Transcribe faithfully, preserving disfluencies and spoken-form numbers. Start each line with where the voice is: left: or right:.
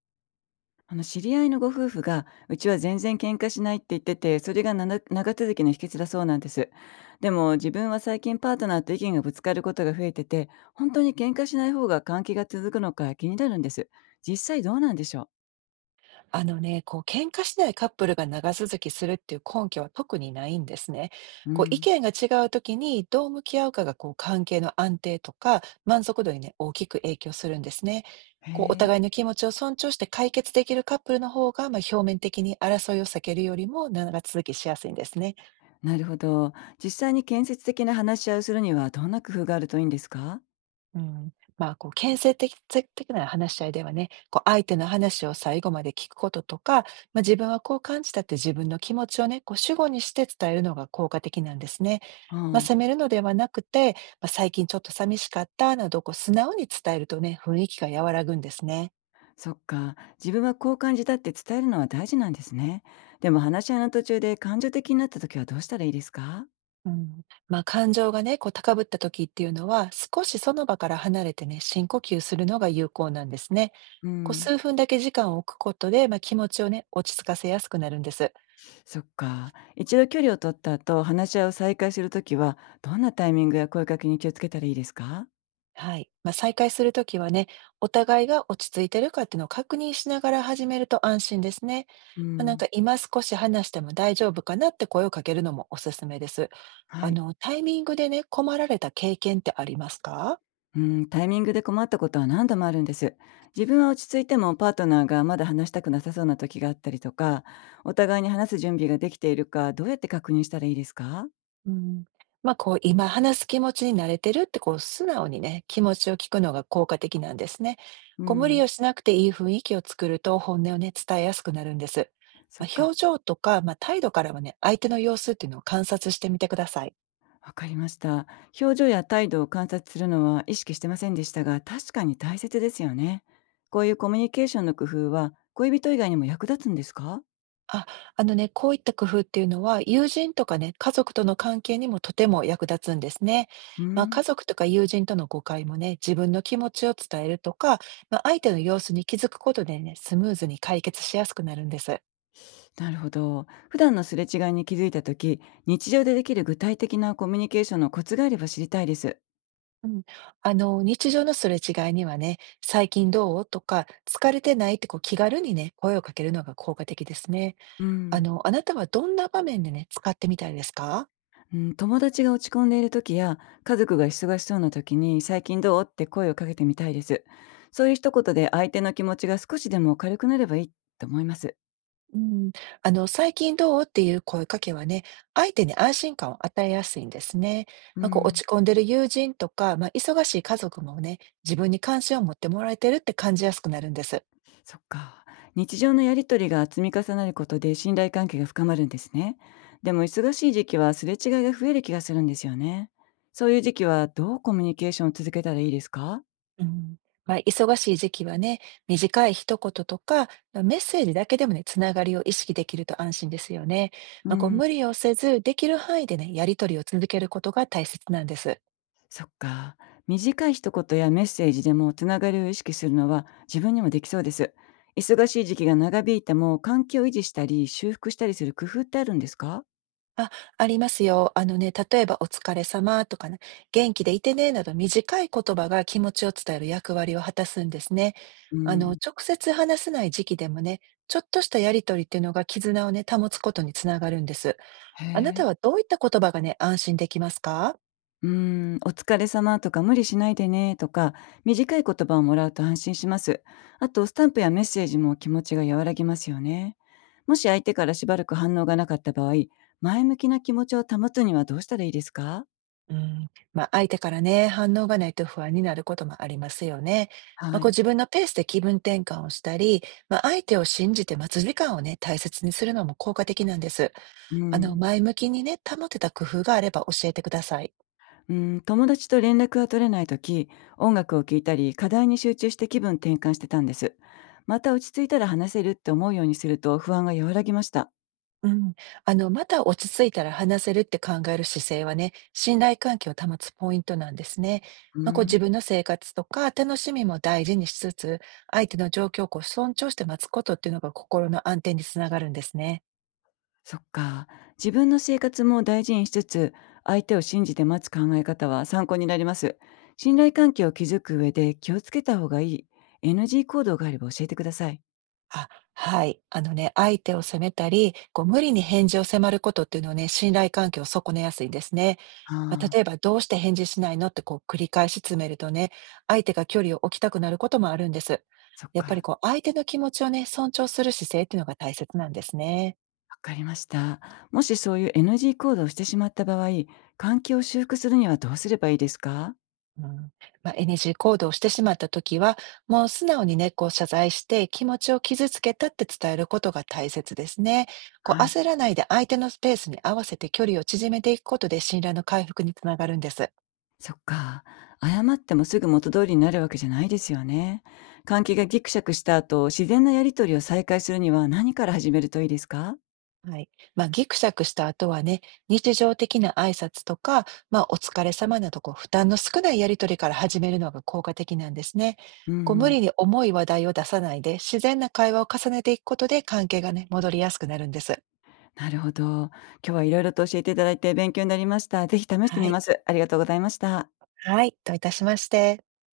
left: あの知り合いのご夫婦が、うちは全然喧嘩しないって言ってて、それがなな長続きの秘訣だそうなんです。でも自分は最近パートナーと意見がぶつかることが増えてて、本当に喧嘩しない方が関係が続くのか気になるんです。実際どうなんでしょ
right: あのね、こう喧嘩しないカップルが長続きするっていう根拠は特にないんですね。
left: うう
right: こう意
left: ん。
right: 見が違う時にどう向き合うかがこう関係の安定とか満足度にね、大きく影響するんですね。
left: へ
right: こうお
left: え。
right: 互いの気持ちを尊重して解決できるカップルの方が、まあ、表面的に争いを避けるよりも長続きしやすいんですね。
left: なるほど。実際に建設的な話し合いをするにはどんな工夫があるといいんですか？
right: うん、まあ、こう、建設的的な話し合いではね、こう、相手の話を最後まで聞くこととか、まあ、自分はこう感じたって自分の気持ちをね、こう、主語にして伝えるのが効果的なんですね。
left: う
right: まあ、
left: ん。
right: 責めるのではなくて、まあ、最近ちょっと寂しかったなど、こう、素直に伝えるとね、雰囲気が和らぐんですね。
left: そっか。自分はこう感じたって伝えるのは大事なんですね。でも話し合いの途中で感情的になった時はどうしたらいいですか？
right: うん、まあ、感情がね、こう、高ぶった時っていうのは、少しその場から離れてね、深呼吸するのが有効なんですね。
left: う
right: こう、
left: ん。
right: 数分だけ時間を置くことで、まあ、気持ちをね、落ち着かせやすくなるんです。
left: そっか。一度距離を取った後、話し合いを再開するときは、どんなタイミングや声かけに気をつけたらいいですか？
right: はい。まあ、再開するときはね、お互いが落ち着いてるかっていうのを確認しながら始めると安心ですね。
left: う
right: まあ、なん
left: ん、
right: か今少し話しても大丈夫かなって声をかけるのもおすすめです。あ
left: はい。
right: の、タイミングでね、困られた経験ってありますか？
left: うん、タイミングで困ったことは何度もあるんです。自分は落ち着いてもパートナーがまだ話したくなさそうな時があったりとか、お互いに話す準備ができているか、どうやって確認したらいいですか？
right: うん、ま、こう、今話す気持ちに慣れてるって、こう、素直にね、気持ちを聞くのが効果的なんですね。
left: う
right: こう、無理
left: ん、
right: をしなくていい雰囲気を作ると、本音をね、伝えやすくなるんです。ま
left: そっ
right: あ、表
left: か。
right: 情とか、まあ、態度からはね、相手の様子っていうのを観察してみてください。
left: わかりました。表情や態度を観察するのは意識してませんでしたが、確かに大切ですよね。こういうコミュニケーションの工夫は、恋人以外にも役立つんですか？
right: あ、あのね、こういった工夫っていうのは、友人とかね、家族との関係にもとても役立つんですね。
left: うー
right: まあ、家
left: ん、
right: 族とか友人との誤解もね、自分の気持ちを伝えるとか、まあ、相手の様子に気づくことでね、スムーズに解決しやすくなるんです。
left: なるほど。普段のすれ違いに気づいたとき、日常でできる具体的なコミュニケーションのコツがあれば知りたいです。
right: うん、あの、日常のすれ違いにはね、最近どうとか、疲れてないってこう気軽にね、声をかけるのが効果的ですね。
left: う
right: あ
left: ん。
right: の、あなたはどんな場面でね、使ってみたいですか？
left: うん、友達が落ち込んでいるときや、家族が忙しそうなときに、最近どうって声をかけてみたいです。そういう一言で相手の気持ちが少しでも軽くなればいいと思います。
right: うん、あの、最近どうっていう声かけはね、相手に安心感を与えやすいんですね。
left: う
right: まあ、こう落
left: ん。
right: ち込んでる友人とか、まあ、忙しい家族もね、自分に関心を持ってもらえてるって感じやすくなるんです。
left: そっか。日常のやりとりが積み重なることで信頼関係が深まるんですね。でも忙しい時期はすれ違いが増える気がするんですよね。そういう時期はどうコミュニケーションを続けたらいいですか？
right: うん。まあ、忙しい時期はね、短い一言とか、メッセージだけでもね、つながりを意識できると安心ですよね。
left: う
right: まあ、こう
left: ん、
right: 無理をせず、できる範囲でね、やりとりを続けることが大切なんです。
left: そっか。短い一言やメッセージでもつながりを意識するのは自分にもできそうです。忙しい時期が長引いても関係を維持したり修復したりする工夫ってあるんですか？
right: あ、ありますよ。あのね、例えばお疲れ様とかね、元気でいてね、など短い言葉が気持ちを伝える役割を果たすんですね。
left: う
right: あの、
left: ん。
right: 直接話せない時期でもね、ちょっとしたやりとりっていうのが絆をね、保つことにつながるんです。
left: へ
right: あな
left: え。
right: たはどういった言葉がね、安心できますか？
left: うーん、お疲れ様とか無理しないでねとか、短い言葉をもらうと安心します。あと、スタンプやメッセージも気持ちが和らぎますよね。もし相手からしばらく反応がなかった場合、前向きな気持ちを保つにはどうしたらいいですか？
right: うん、まあ、相手からね、反応がないと不安になることもありますよね。まあ、
left: は
right: こう
left: い。
right: 自分のペースで気分転換をしたり、まあ、相手を信じて待つ時間をね、大切にするのも効果的なんです。
left: う
right: あの、
left: ん。
right: 前向きにね、保てた工夫があれば教えてください。
left: うん、友達と連絡が取れない時、音楽を聴いたり、課題に集中して気分転換してたんです。また落ち着いたら話せるって思うようにすると不安が和らぎました。
right: うん、あの、また落ち着いたら話せるって考える姿勢はね、信頼関係を保つポイントなんですね。
left: う
right: まあ、こう
left: ーん。
right: 自分の生活とか楽しみも大事にしつつ、相手の状況をこう尊重して待つことっていうのが心の安定につながるんですね。
left: そっか。自分の生活も大事にしつつ、相手を信じて待つ考え方は参考になります。信頼関係を築く上で気をつけた方がいい エヌジー 行動があれば教えてください。
right: あ、はい。あのね、相手を責めたり、こう無理に返事を迫ることっていうのはね、信頼関係を損ねやすいんですね。まあ、
left: あ
right: 例え
left: あ、
right: ば「どうして返事しないの？」ってこう繰り返し詰めるとね、相手が距離を置きたくなることもあるんです。
left: そっ
right: やっぱり
left: か。
right: こう相手の気持ちをね、尊重する姿勢っていうのが大切なんですね。
left: わかりました。もしそういう エヌジー 行動をしてしまった場合、関係を修復するにはどうすればいいですか？
right: うん。まあ、エヌジー 行動をしてしまった時は、もう素直にね、こう謝罪して気持ちを傷つけたって伝えることが大切ですね。こう
left: はい。
right: 焦らないで相手のスペースに合わせて距離を縮めていくことで信頼の回復につながるんです。
left: そっか。謝ってもすぐ元通りになるわけじゃないですよね。関係がギクシャクした後、自然なやりとりを再開するには何から始めるといいですか？
right: はい。まあ、ギクシャクした後はね、日常的な挨拶とか、まあ、お疲れ様など、こう、負担の少ないやりとりから始めるのが効果的なんですね。
left: う
right: こう、無
left: ん。
right: 理に重い話題を出さないで、自然な会話を重ねていくことで関係がね、戻りやすくなるんです。
left: なるほど。今日はいろいろと教えていただいて勉強になりました。ぜひ試して
right: は
left: み
right: い。
left: ます。ありがとうございました。
right: はい。どういたしまして。